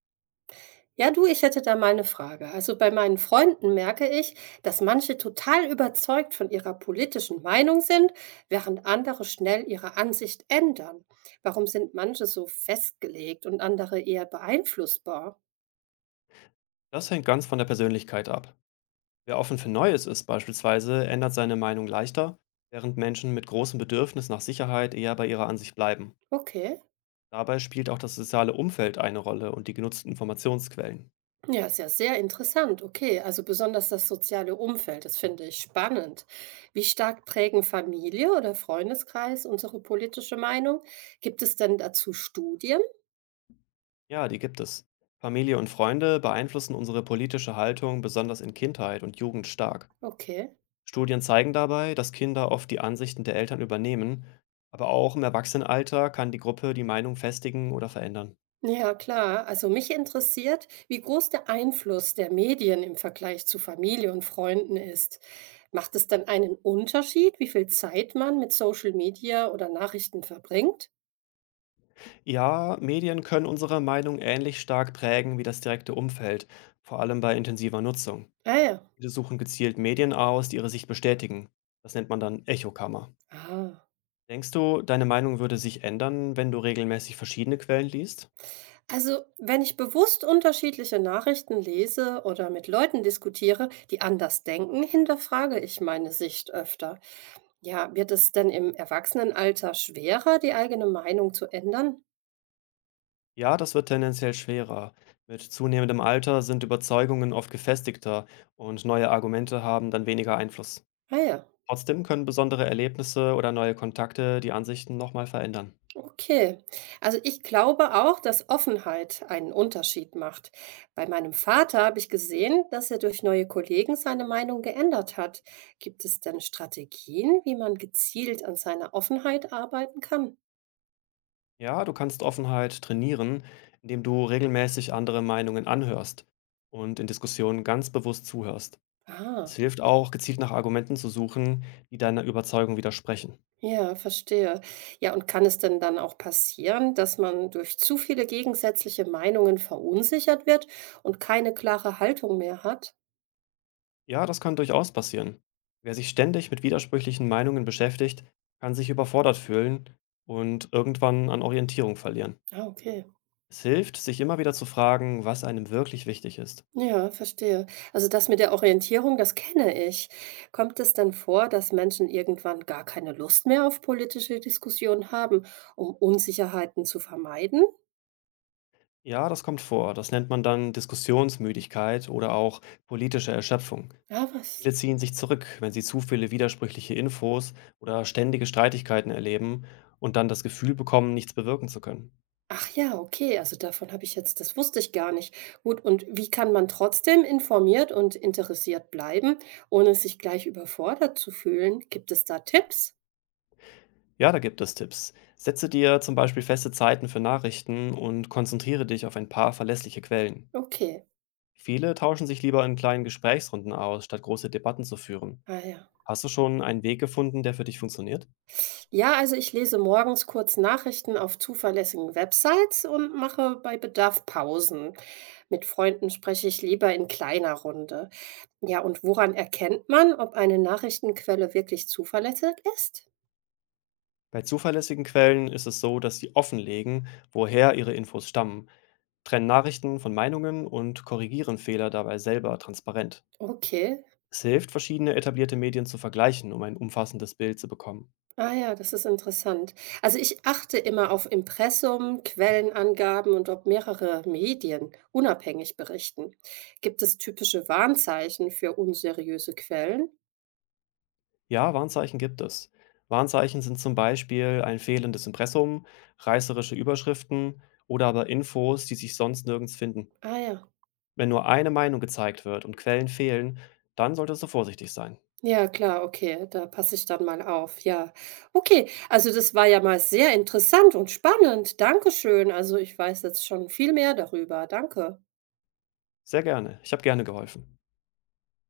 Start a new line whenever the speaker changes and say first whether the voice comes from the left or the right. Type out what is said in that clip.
right: Ja, du, ich hätte da mal eine Frage. Also bei meinen Freunden merke ich, dass manche total überzeugt von ihrer politischen Meinung sind, während andere schnell ihre Ansicht ändern. Warum sind manche so festgelegt und andere eher beeinflussbar?
left: Das hängt ganz von der Persönlichkeit ab. Wer offen für Neues ist beispielsweise, ändert seine Meinung leichter, während Menschen mit großem Bedürfnis nach Sicherheit eher bei ihrer Ansicht bleiben.
right: Okay.
left: Dabei spielt auch das soziale Umfeld eine Rolle und die genutzten Informationsquellen.
right: Ja, ist ja sehr interessant. Okay, also besonders das soziale Umfeld, das finde ich spannend. Wie stark prägen Familie oder Freundeskreis unsere politische Meinung? Gibt es denn dazu Studien?
left: Ja, die gibt es. Familie und Freunde beeinflussen unsere politische Haltung besonders in Kindheit und Jugend stark.
right: Okay.
left: Studien zeigen dabei, dass Kinder oft die Ansichten der Eltern übernehmen, aber auch im Erwachsenenalter kann die Gruppe die Meinung festigen oder verändern.
right: Ja, klar. Also mich interessiert, wie groß der Einfluss der Medien im Vergleich zu Familie und Freunden ist. Macht es dann einen Unterschied, wie viel Zeit man mit Social Media oder Nachrichten verbringt?
left: Ja, Medien können unsere Meinung ähnlich stark prägen wie das direkte Umfeld, vor allem bei intensiver Nutzung.
right: Ah ja.
left: Viele suchen gezielt Medien aus, die ihre Sicht bestätigen. Das nennt man dann Echokammer.
right: Ah.
left: Denkst du, deine Meinung würde sich ändern, wenn du regelmäßig verschiedene Quellen liest?
right: Also, wenn ich bewusst unterschiedliche Nachrichten lese oder mit Leuten diskutiere, die anders denken, hinterfrage ich meine Sicht öfter. Ja, wird es denn im Erwachsenenalter schwerer, die eigene Meinung zu ändern?
left: Ja, das wird tendenziell schwerer. Mit zunehmendem Alter sind Überzeugungen oft gefestigter und neue Argumente haben dann weniger Einfluss.
right: Ah ja.
left: Trotzdem können besondere Erlebnisse oder neue Kontakte die Ansichten nochmal verändern.
right: Okay, also ich glaube auch, dass Offenheit einen Unterschied macht. Bei meinem Vater habe ich gesehen, dass er durch neue Kollegen seine Meinung geändert hat. Gibt es denn Strategien, wie man gezielt an seiner Offenheit arbeiten kann?
left: Ja, du kannst Offenheit trainieren, indem du regelmäßig andere Meinungen anhörst und in Diskussionen ganz bewusst zuhörst. Es
right: Ah,
left: hilft auch, gezielt nach Argumenten zu suchen, die deiner Überzeugung widersprechen.
right: ja, verstehe. Ja, und kann es denn dann auch passieren, dass man durch zu viele gegensätzliche Meinungen verunsichert wird und keine klare Haltung mehr hat?
left: Ja, das kann durchaus passieren. Wer sich ständig mit widersprüchlichen Meinungen beschäftigt, kann sich überfordert fühlen und irgendwann an Orientierung verlieren.
right: Ah, okay.
left: Es hilft, sich immer wieder zu fragen, was einem wirklich wichtig ist.
right: Ja, verstehe. Also das mit der Orientierung, das kenne ich. Kommt es denn vor, dass Menschen irgendwann gar keine Lust mehr auf politische Diskussionen haben, um Unsicherheiten zu vermeiden?
left: Ja, das kommt vor. Das nennt man dann Diskussionsmüdigkeit oder auch politische Erschöpfung.
right: Ja, was?
left: Viele ziehen sich zurück, wenn sie zu viele widersprüchliche Infos oder ständige Streitigkeiten erleben und dann das Gefühl bekommen, nichts bewirken zu können.
right: Ach ja, okay, also davon habe ich jetzt, das wusste ich gar nicht. Gut, und wie kann man trotzdem informiert und interessiert bleiben, ohne sich gleich überfordert zu fühlen? Gibt es da Tipps?
left: Ja, da gibt es Tipps. Setze dir zum Beispiel feste Zeiten für Nachrichten und konzentriere dich auf ein paar verlässliche Quellen.
right: Okay.
left: Viele tauschen sich lieber in kleinen Gesprächsrunden aus, statt große Debatten zu führen.
right: Ah ja.
left: Hast du schon einen Weg gefunden, der für dich funktioniert?
right: Ja, also ich lese morgens kurz Nachrichten auf zuverlässigen Websites und mache bei Bedarf Pausen. Mit Freunden spreche ich lieber in kleiner Runde. Ja, und woran erkennt man, ob eine Nachrichtenquelle wirklich zuverlässig ist?
left: Bei zuverlässigen Quellen ist es so, dass sie offenlegen, woher ihre Infos stammen, trennen Nachrichten von Meinungen und korrigieren Fehler dabei selber transparent.
right: Okay.
left: Es hilft, verschiedene etablierte Medien zu vergleichen, um ein umfassendes Bild zu bekommen.
right: Ah ja, das ist interessant. Also ich achte immer auf Impressum, Quellenangaben und ob mehrere Medien unabhängig berichten. Gibt es typische Warnzeichen für unseriöse Quellen?
left: Ja, Warnzeichen gibt es. Warnzeichen sind zum Beispiel ein fehlendes Impressum, reißerische Überschriften oder aber Infos, die sich sonst nirgends finden.
right: Ah ja.
left: Wenn nur eine Meinung gezeigt wird und Quellen fehlen, dann solltest du vorsichtig sein.
right: Ja, klar, okay, da passe ich dann mal auf, ja. Okay, also das war ja mal sehr interessant und spannend. Dankeschön. Also ich weiß jetzt schon viel mehr darüber. Danke.
left: Sehr gerne. Ich habe gerne geholfen.